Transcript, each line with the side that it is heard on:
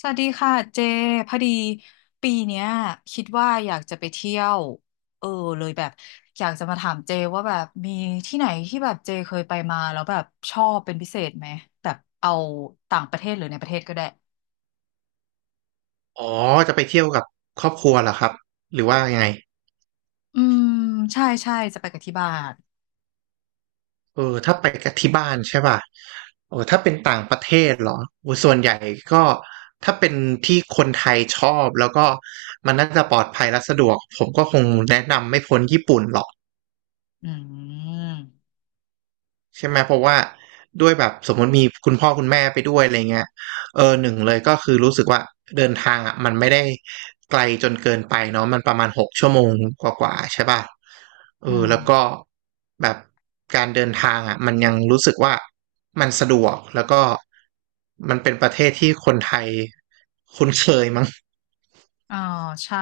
left: สวัสดีค่ะเจพอดีปีเนี้ยคิดว่าอยากจะไปเที่ยวเออเลยแบบอยากจะมาถามเจว่าแบบมีที่ไหนที่แบบเจเคยไปมาแล้วแบบชอบเป็นพิเศษไหมแบบเอาต่างประเทศหรือในประเทศก็ได้
right: อ๋อจะไปเที่ยวกับครอบครัวเหรอครับหรือว่ายังไง
left: อืมใช่ใช่จะไปกับที่บ้าน
right: เออถ้าไปกับที่บ้านใช่ป่ะโอ้ถ้าเป็นต่างประเทศเหรอโอ้ส่วนใหญ่ก็ถ้าเป็นที่คนไทยชอบแล้วก็มันน่าจะปลอดภัยและสะดวกผมก็คงแนะนำไม่พ้นญี่ปุ่นหรอก
left: อืม
right: ใช่ไหมเพราะว่าด้วยแบบสมมติมีคุณพ่อคุณแม่ไปด้วยอะไรเงี้ยเออหนึ่งเลยก็คือรู้สึกว่าเดินทางอ่ะมันไม่ได้ไกลจนเกินไปเนาะมันประมาณหกชั่วโมงกว่าๆใช่ป่ะเอ
left: อื
right: อ
left: ม
right: แล้วก็แบบการเดินทางอ่ะมันยังรู้สึกว่ามันสะดวกแล้วก็มันเป็นประเทศที่คนไทยคุ้นเคยมั้ง
left: อ๋อใช่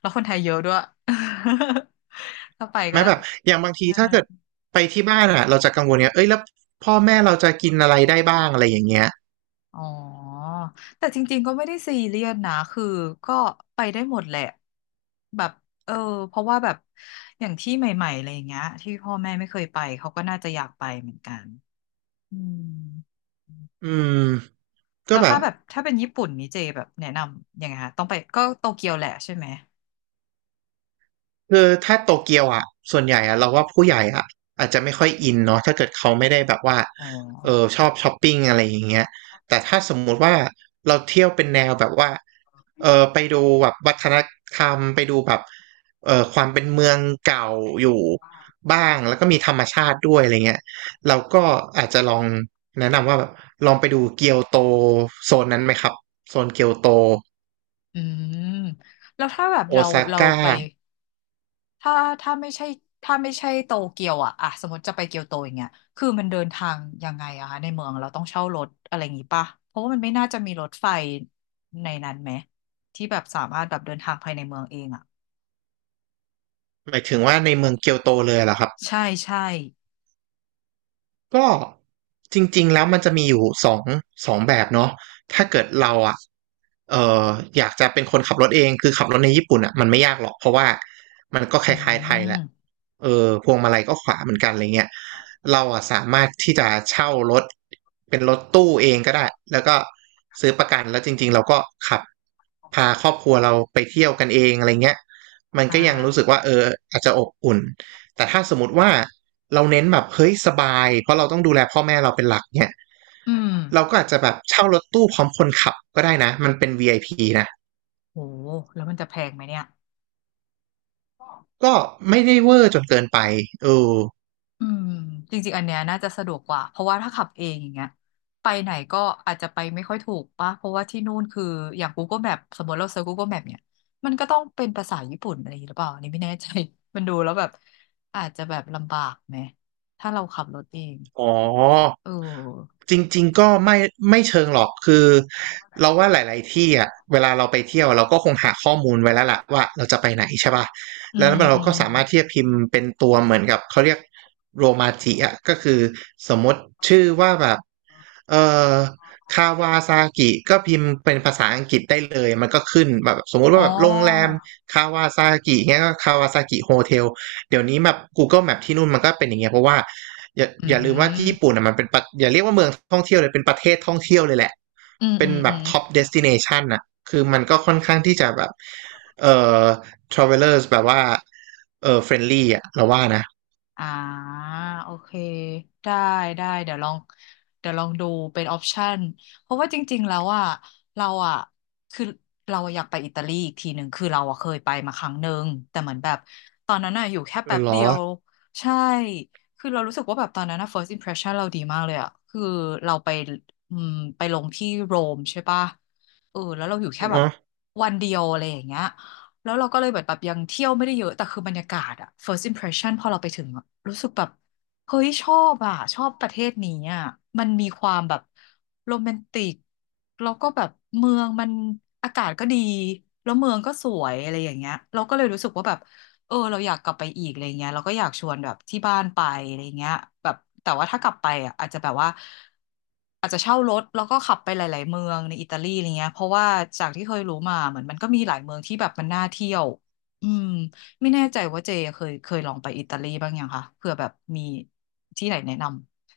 left: แล้วคนไทยเยอะด้วย ถ้าไป
right: ใช่ไหม
left: ก็
right: แบบอย่างบางที
left: เออ
right: ถ้าเกิดไปที่บ้านอ่ะเราจะกังวลเงี้ยเอ้ยแล้วพ่อแม่เราจะกินอะไรได้บ้างอะไรอย่างเงี้ย
left: อ๋อ แต่จริงๆ ก็ไม่ได้ซีเรียสนะคือก็ไปได้หมดแหละ แบบเออเพราะว่าแบบ อย่างที่ใหม่ๆอะไรอย่างเงี้ยที่พ่อแม่ไม่เคยไปเขาก็น่าจะอยากไปเหมือนกันอืม
right: อืมก็
left: แล้ว
right: แบ
left: ถ้า
right: บ
left: แบบถ้าเป็นญี่ปุ่นนี่เจแบบแนะนำยังไงคะต้องไปก็โตเกียวแหละใช่ไหม
right: คือถ้าโตเกียวอ่ะส่วนใหญ่อ่ะเราว่าผู้ใหญ่อ่ะอาจจะไม่ค่อยอินเนาะถ้าเกิดเขาไม่ได้แบบว่า
left: อ๋
right: เออ
left: อ
right: ชอบช้อปปิ้งอะไรอย่างเงี้ยแต่ถ้าสมมุติว่าเราเที่ยวเป็นแนวแบบว่าเออไปดูแบบวัฒนธรรมไปดูแบบเออความเป็นเมืองเก่าอยู่บ้างแล้วก็มีธรรมชาติด้วยอะไรเงี้ยเราก็อาจจะลองแนะนำว่าแบบลองไปดูเกียวโตโซนนั้นไหมครับโซนเกียวโต
left: อืมแล้วถ้าแบบ
right: โอ
left: เรา
right: ซา
left: เรา
right: ก้า
left: ไป ถ้าถ้าไม่ใช่ถ้าไม่ใช่โตเกียวอะสมมติจะไปเกียวโตอย่างเงี้ยคือมันเดินทางยังไงอะคะในเมืองเราต้องเช่ารถอะไรอย่างงี้ป่ะเพราะว่ามันไม่น่าจะมีรถไฟในนั้นไหมที่แบบสามารถแบบเดินทางภายในเมืองเองอะ
right: หมายถึงว่าในเมืองเกียวโตเลยเหรอครับ
left: ใช่ใช่
right: ก็จริงๆแล้วมันจะมีอยู่สองแบบเนาะถ้าเกิดเราอ่ะเอออยากจะเป็นคนขับรถเองคือขับรถในญี่ปุ่นอ่ะมันไม่ยากหรอกเพราะว่ามันก็ค
left: อื
right: ล้ายๆไทยแห
left: ม
right: ละเออพวงมาลัยก็ขวาเหมือนกันอะไรเงี้ยเราอ่ะสามารถที่จะเช่ารถเป็นรถตู้เองก็ได้แล้วก็ซื้อประกันแล้วจริงๆเราก็ขับพาครอบครัวเราไปเที่ยวกันเองอะไรเงี้ยมัน
left: อ่
right: ก็ยังรู้สึก
left: า
right: ว่าเอออาจจะอบอุ่น แต่ถ้าสมมติว่าเราเน้นแบบเฮ้ยสบายเพราะเราต้องดูแลพ่อแม่เราเป็นหลักเนี่ย
left: อืม
right: เราก็อาจจะแบบเช่ารถตู้พร้อมคนขับก็ได้นะมันเป็น VIP นะ
left: โหแล้วมันจะแพงไหมเนี่ย
right: ก็ไม่ได้เวอร์จนเกินไปเออ
left: อืมจริงๆอันเนี้ยน่าจะสะดวกกว่าเพราะว่าถ้าขับเองอย่างเงี้ยไปไหนก็อาจจะไปไม่ค่อยถูกป่ะเพราะว่าที่นู่นคืออย่าง Google Map สมมติเราเซิร์ช Google Map เนี่ยมันก็ต้องเป็นภาษาญี่ปุ่นอะไรอย่างงี้หรือเปล่าอันนี้ไม่แน่ใจ มันดูแล้วแบบอาจจะแบบลำบากไหมถ้าเราขับรถเอง
right: อ๋อ
left: เออ
right: จริงๆก็ไม่เชิงหรอกคือเราว่าหลายๆที่อ่ะเวลาเราไปเที่ยวเราก็คงหาข้อมูลไว้แล้วล่ะว่าเราจะไปไหนใช่ป่ะ
left: อื
right: แล้ว
left: มอื
right: เราก็
left: ม
right: สามารถที่จะพิมพ์เป็นตัวเหมือนกับเขาเรียกโรมาจิอ่ะก็คือสมมติชื่อว่าแบบเอ่อคาวาซากิก็พิมพ์เป็นภาษาอังกฤษได้เลยมันก็ขึ้นแบบสมมุติ
left: อ๋
right: ว่าแบบโรงแรม
left: อ
right: คาวาซากิเงี้ยก็คาวาซากิโฮเทล เดี๋ยวนี้แบบ Google Map ที่นู่นมันก็เป็นอย่างเงี้ยเพราะว่าอย่า
left: อื
right: อย่าลืมว่าที่ญี่
left: ม
right: ปุ่นอ่ะมันเป็นประอย่าเรียกว่าเมืองท่องเที่ยวเลยเป็นประเทศท่องเที่ยวเลยแหละ
left: อืม
right: เป็
left: อื
right: น
left: ม
right: แบ
left: อื
right: บ
left: ม
right: ท็อปเดสติเนชันอ่ะคือมันก็ค่อนข้างที่จะแบบเอ่อ travelers แบบว่าfriendly อ่ะเราว่านะ
left: อ่าโอเคได้ได้เดี๋ยวลองเดี๋ยวลองดูเป็นออปชันเพราะว่าจริงๆแล้วอ่ะเราอ่ะคือเราอยากไปอิตาลีอีกทีหนึ่งคือเราอ่ะเคยไปมาครั้งหนึ่งแต่เหมือนแบบตอนนั้นอ่ะอยู่แค่
right: เอ
left: แป๊
right: อ
left: บ
right: เหร
left: เดี
right: อ
left: ยวใช่คือเรารู้สึกว่าแบบตอนนั้นอ่ะ first impression เราดีมากเลยอ่ะคือเราไปอืมไปลงที่โรมใช่ปะแล้วเราอยู่แค่แบบ
right: อะ
left: วันเดียวอะไรอย่างเงี้ย แล้วเราก็เลยแบบแบบยังเที่ยวไม่ได้เยอะแต่คือบรรยากาศอะ first impression พอเราไปถึงอะรู้สึกแบบเฮ้ยชอบอะชอบประเทศนี้อะมันมีความแบบโรแมนติกแล้วก็แบบเมืองมันอากาศก็ดีแล้วเมืองก็สวยอะไรอย่างเงี้ยเราก็เลยรู้สึกว่าแบบ เราอยากกลับไปอีกอะไรเงี้ยเราก็อยากชวนแบบที่บ้านไปอะไรเงี้ยแบบแต่ว่าถ้ากลับไปอ่ะอาจจะแบบว่าอาจจะเช่ารถแล้วก็ขับไปหลายๆเมืองในอิตาลีอะไรเงี้ยเพราะว่าจากที่เคยรู้มาเหมือนมันก็มีหลายเมืองที่แบบมันน่าเที่ยวอืมไม่แน่ใจว่าเจเคยลองไปอิตาลีบ้างยังคะเผื่อแบบมีที่ไหนแนะนำ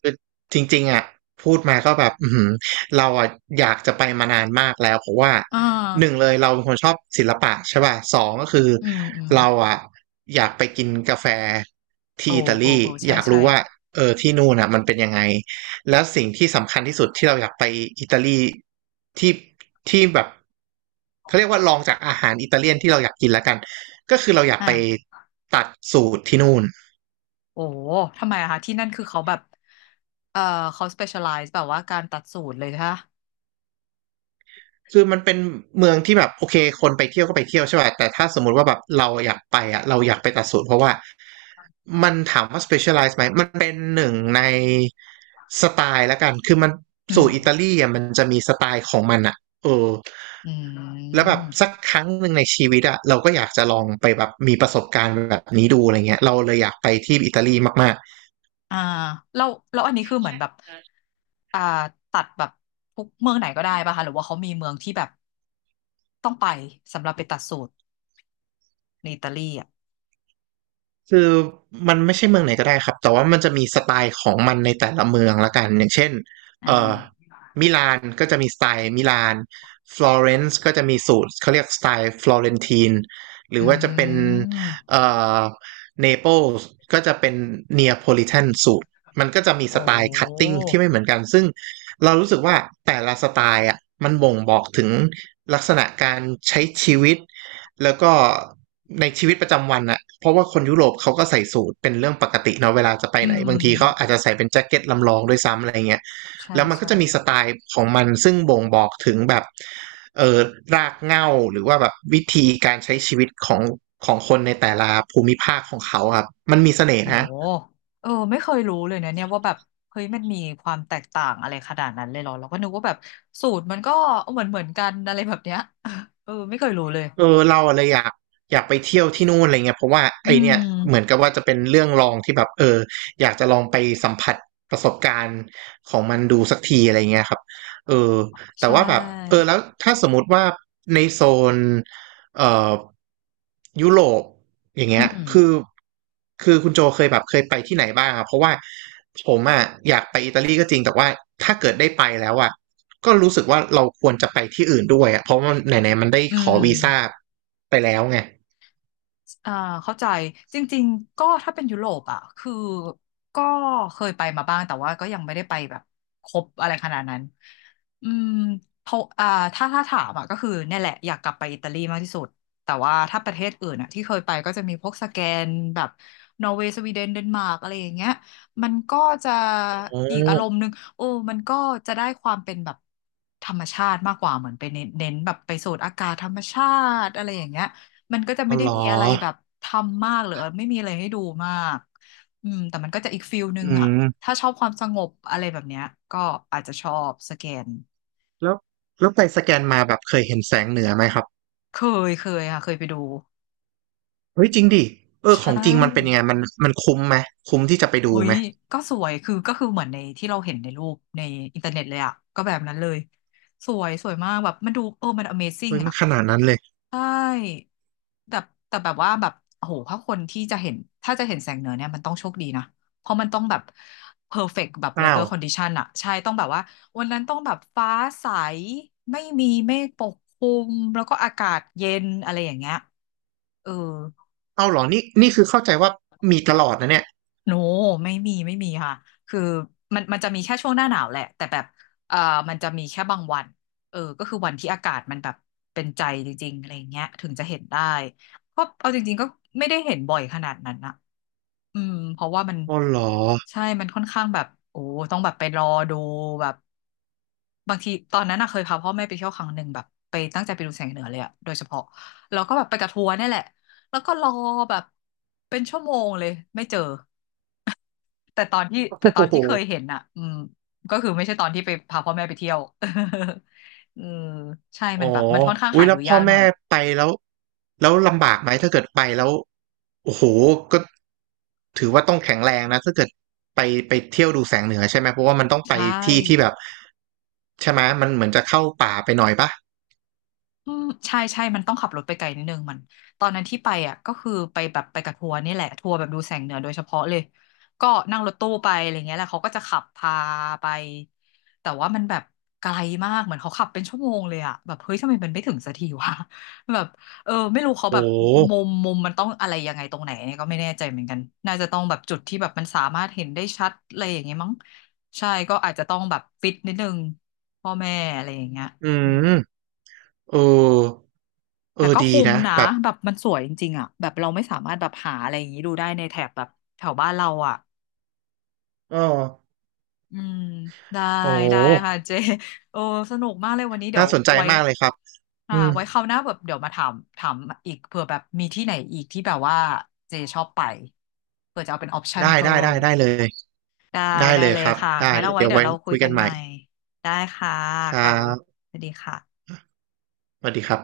right: คือจริงๆอ่ะพูดมาก็แบบอือหือเราอ่ะอยากจะไปมานานมากแล้วเพราะว่า
left: อ่า
right: หนึ่งเลยเราเป็นคนชอบศิลปะใช่ป่ะสองก็คือ
left: อืมอืม
right: เราอ่ะอยากไปกินกาแฟ
left: โอ้
right: ที่อิตา
left: โอ้
right: ลี
left: โอ้ใช่
right: อยาก
left: ใช่
right: รู้ว่าเออที่นู่นอ่ะมันเป็นยังไงแล้วสิ่งที่สำคัญที่สุดที่เราอยากไปอิตาลีที่ที่แบบเขาเรียกว่าลองจากอาหารอิตาเลียนที่เราอยากกินแล้วกันก็คือเราอยาก
left: อ่
right: ไป
left: า
right: ตัดสูตรที่นู่น
left: โอ้ทำไมอะคะที่นั่นคือเขาแบบเอ่อเขา specialize แบบว่าการตัดสูตรเลยค่ะ
right: คือมันเป็นเมืองที่แบบโอเคคนไปเที่ยวก็ไปเที่ยวใช่ป่ะแต่ถ้าสมมุติว่าแบบเราอยากไปอ่ะเราอยากไปตัดสูตรเพราะว่ามันถามว่า specialize ไหมมันเป็นหนึ่งในสไตล์ละกันคือมัน
left: อื
right: สู
left: ม
right: ตรอิตาลีอ่ะมันจะมีสไตล์ของมันอ่ะเออ
left: อื
right: แล้วแบบสั
left: ม
right: กครั้งหนึ่งในชีวิตอ่ะเราก็อยากจะลองไปแบบมีประสบการณ์แบบนี้ดูอะไรเงี้ยเราเลยอยากไปที่อิตาลีมาก
left: อ่าแล้วแล้วอันนี้คือเหมือนแบบอ่าตัดแบบทุกเมืองไหนก็ได้ป่ะคะหรือว่าเขามีเมืองที่แบบต้องไปสำหรับไปตัดสูตรในอิตาลีอ่ะ
right: คือมันไม่ใช่เมืองไหนก็ได้ครับแต่ว่ามันจะมีสไตล์ของมันในแต่ละเมืองละกันอย่างเช่น
left: อ่
right: เอ่อ
left: า
right: มิลานก็จะมีสไตล์มิลานฟลอเรนซ์ก็จะมีสูตรเขาเรียกสไตล์ฟลอเรนทีนหรื
left: อื
right: อว่าจะเป็น
left: ม
right: เอ่อเนเปิลส์ก็จะเป็นเนียโพลิแทนสูตรมันก็จะมีส
left: โอ้
right: ไตล์คัตติ้งที่ไม่เหมือนกันซึ่งเรารู้สึกว่าแต่ละสไตล์อ่ะมันบ่งบอกถึงลักษณะการใช้ชีวิต แล้วก็ในชีวิตประจำวันอะเพราะว่าคนยุโรปเขาก็ใส่สูทเป็นเรื่องปกติเนาะเวลาจะไป
left: อื
right: ไหน
left: ม
right: บางทีเขาอาจจะใส่เป็นแจ็คเก็ตลำลองด้วยซ้ำอะไรเงี้ย
left: ใช่
right: แล้วมันก็
left: ใช่
right: จะมีสไตล์ของมันซึ่งบ่งบอกถึงแบบเออรากเหง้าหรือว่าแบบวิธีการใช้ชีวิตของคนในแต่ละภูมิภาคของเขาครับมันมีเสน่ห์
left: โอ้
right: นะ
left: ไม่เคยรู้เลยนะเนี่ยว่าแบบเฮ้ยมันมีความแตกต่างอะไรขนาดนั้นเลยเหรอเราก็นึกว่าแบบสูตรมันก็เหมือนกันอะไรแบบเนี้ย ไม่เคยรู้เลย
right: เออเราอะไรอยากอยากไปเที่ยวที่นู่นอะไรเงี้ยเพราะว่า
left: อื
right: ไอเนี่ย
left: ม
right: เหมือนกับว่าจะเป็นเรื่องลองที่แบบอยากจะลองไปสัมผัสประสบการณ์ของมันดูสักทีอะไรเงี้ยครับเออ
left: ใช
right: แต่ว่าแบบเออ
left: ่
right: แล้วถ้าสมมติว่าในโซนเอ่อยุโรปอย่าง
left: อื
right: เงี้ย
left: ม
right: คือคุณโจเคยแบบเคยไปที่ไหนบ้างอะเพราะว่าผมอะอยากไปอิตาลีก็จริงแต่ว่าถ้าเกิดได้ไปแล้วอะ ก็รู้สึกว่าเราควรจะไปที่อื่นด้วยอะเพราะมันไหนๆมันได้
left: อื
right: ขอ
left: ม
right: วีซ่าไปแล้วไง
left: อ่าเข้าใจจริงๆก็ถ้าเป็นยุโรปอ่ะคือก็เคยไปมาบ้างแต่ว่าก็ยังไม่ได้ไปแบบครบอะไรขนาดนั้นอืมเพราะอ่าถ้าถามอ่ะก็คือเนี่ยแหละอยากกลับไปอิตาลีมากที่สุดแต่ว่าถ้าประเทศอื่นอ่ะที่เคยไปก็จะมีพวกสแกนแบบนอร์เวย์สวีเดนเดนมาร์กอะไรอย่างเงี้ยมันก็จะ
right: โอ้
left: อีกอารมณ์หนึ่งโอ้มันก็จะได้ความเป็นแบบธรรมชาติมากกว่าเหมือนไปเน้นแบบไปสูดอากาศธรรมชาติอะไรอย่างเงี้ย มันก็จะ
right: อ๋
left: ไม่
right: อ
left: ได้
right: เหรอ
left: มีอะไรแบบทำมากหรือไม่มีอะไรให้ดูมากอืมแต่มันก็จะอีกฟิลนึ
right: อื
left: งอ่ะ
right: ม
left: ถ้าชอบความสงบอะไรแบบเนี้ยก็อาจจะชอบสแกน
right: แล้วแล้วไปสแกนมาแบบเคยเห็นแสงเหนือไหมครับ
left: เคเคยค่ะเคยไปดู
right: เฮ้ยจริงดิเออ
left: ใช
right: ของจริงมันเป็น
left: ่
right: ยังไงมันมันคุ้มไหมคุ้มที่จะไปดู
left: โอ้ย
right: ไหม
left: ก็สวยคือก็คือเหมือนในที่เราเห็นในรูปในอินเทอร์เน็ตเลยอ่ะก็แบบนั้นเลยสวยสวยมากแบบมันดูเออมัน Amazing
right: เฮ้ยมัน
left: อ่ะ
right: ขนาดนั้นเลย
left: ใช่แต่แต่แบบว่าแบบโอ้โหถ้าคนที่จะเห็น ถ้าจะเห็นแสงเหนือเนี่ยมันต้องโชคดีนะ เพราะมันต้องแบบเพอร์เฟกต์แบบ
right: อ้าว
left: weather condition อะใช่ต้องแบบว่าวันนั้นต้องแบบ ฟ้าใส ไม่มีเมฆปกคลุม แล้วก็อากาศเย็นอะไรอย่างเงี้ยเออ
right: เอ้าเหรอนี่คือเข้าใจว่ามีตลอดนะเนี่ย
left: โนไม่มีไม่มีค่ะคือมันจะมีแค่ช่วงหน้าหนาวแหละแต่แบบเอ่อมันจะมีแค่บางวันเออก็คือวันที่อากาศมันแบบเป็นใจจริงๆอะไรอย่างเงี้ยถึงจะเห็นได้ก็เอาจริงๆก็ไม่ได้เห็นบ่อยขนาดนั้นนะอืมเพราะว่ามัน
right: อ๋อเหรอ
left: ใช่มันค่อนข้างแบบโอ้ต้องแบบไปรอดูแบบบางทีตอนนั้นอะเคยพาพ่อแม่ไปเที่ยวครั้งหนึ่งแบบไปตั้งใจไปดูแสงเหนือเลยอะโดยเฉพาะแล้วก็แบบไปกับทัวร์เนี่ยแหละแล้วก็รอแบบเป็นชั่วโมงเลยไม่เจอ แต่ตอนที่
right: โอ
left: แต่ตอน
right: ้โห
left: ที่เคยเห็นอ่ะอืมก็คือไม่ใช่ตอนที่ไปพาพ่อแม่ไปเที่ยว เออใช่
right: อ๋อ
left: มันแบบมันค่อนข้าง
right: อุ้
left: หา
right: ยแล้
left: ดู
right: วพ่
left: ยา
right: อ
left: กหน่
right: แม่
left: อย
right: ไปแล้วแล้วลำบากไหมถ้าเกิดไปแล้วโอ้โหก็ถือว่าต้องแข็งแรงนะถ้าเกิดไปไปเที่ยวดูแสงเหนือใช่ไหมเพราะว่ามันต้องไป
left: ใช่
right: ที่ที่แบบใช่ไหมมันเหมือนจะเข้าป่าไปหน่อยปะ
left: อืมใช่ใช่ มันต้องขับรถไปไกลนิดนึงมันตอนนั้นที่ไปอ่ะก็คือไปแบบไปกับทัวร์นี่แหละทัวร์แบบดูแสงเหนือโดยเฉพาะเลยก็นั่งรถตู้ไปอะไรเงี้ยแหละเขาก็จะขับพาไปแต่ว่ามันแบบไกลมากเหมือนเขาขับเป็นชั่วโมงเลยอ่ะแบบเฮ้ยทำไมมันไม่ถึงสักทีวะ แบบเออไม่รู้เขาแบ
right: โอ้
left: บมุมมันต้องอะไรยังไงตรงไหนเนี่ยก็ไม่แน่ใจเหมือนกันน่าจะต้องแบบจุดที่แบบมันสามารถเห็นได้ชัดอะไรอย่างเงี้ยมั้งใช่ก็อาจจะต้องแบบฟิตนิดนึงพ่อแม่อะไรอย่างเงี้ย
right: อื
left: เออ
right: มเออเอ
left: แต่
right: อ
left: ก็
right: ดี
left: คุ้ม
right: นะ
left: นะ
right: แบบ
left: แบบมันสวยจริงๆอ่ะแบบเราไม่สามารถแบบหาอะไรอย่างนี้ดูได้ในแถบแบบแถวบ้านเราอ่ะ
right: เออ
left: อืมได้
right: โอ้
left: ได้ค่ะเจโอ้สนุกมากเลยวันนี้เดี๋ย
right: น่า
left: ว
right: สนใจ
left: ไว้
right: มากเลยครับ
left: อ่า
right: อืม
left: ไว้คราวหน้าแบบเดี๋ยวมาถามอีกเผื่อแบบมีที่ไหนอีกที่แบบว่าเจชอบไปเผื่อจะเอาเป็นออปชัน
right: ได้
left: เพิ่
right: ได้ได้
left: ม
right: ได้เลย
left: ได้
right: ได้
left: ได้
right: เลย
left: เล
right: ค
left: ย
right: รับ
left: ค่ะ
right: ได้
left: งั้น
right: แล้
left: เอา
right: ว
left: ไว้
right: เดี๋ยว
left: เดี๋ย
right: ไว้
left: วเราคุย
right: คุย
left: กั
right: กัน
left: น
right: ให
left: ให
right: ม่
left: ม่ได้ค่ะ
right: ครั
left: ค่ะบ๊ายบาย
right: บ
left: สวัสดีค่ะ
right: สวัสดีครับ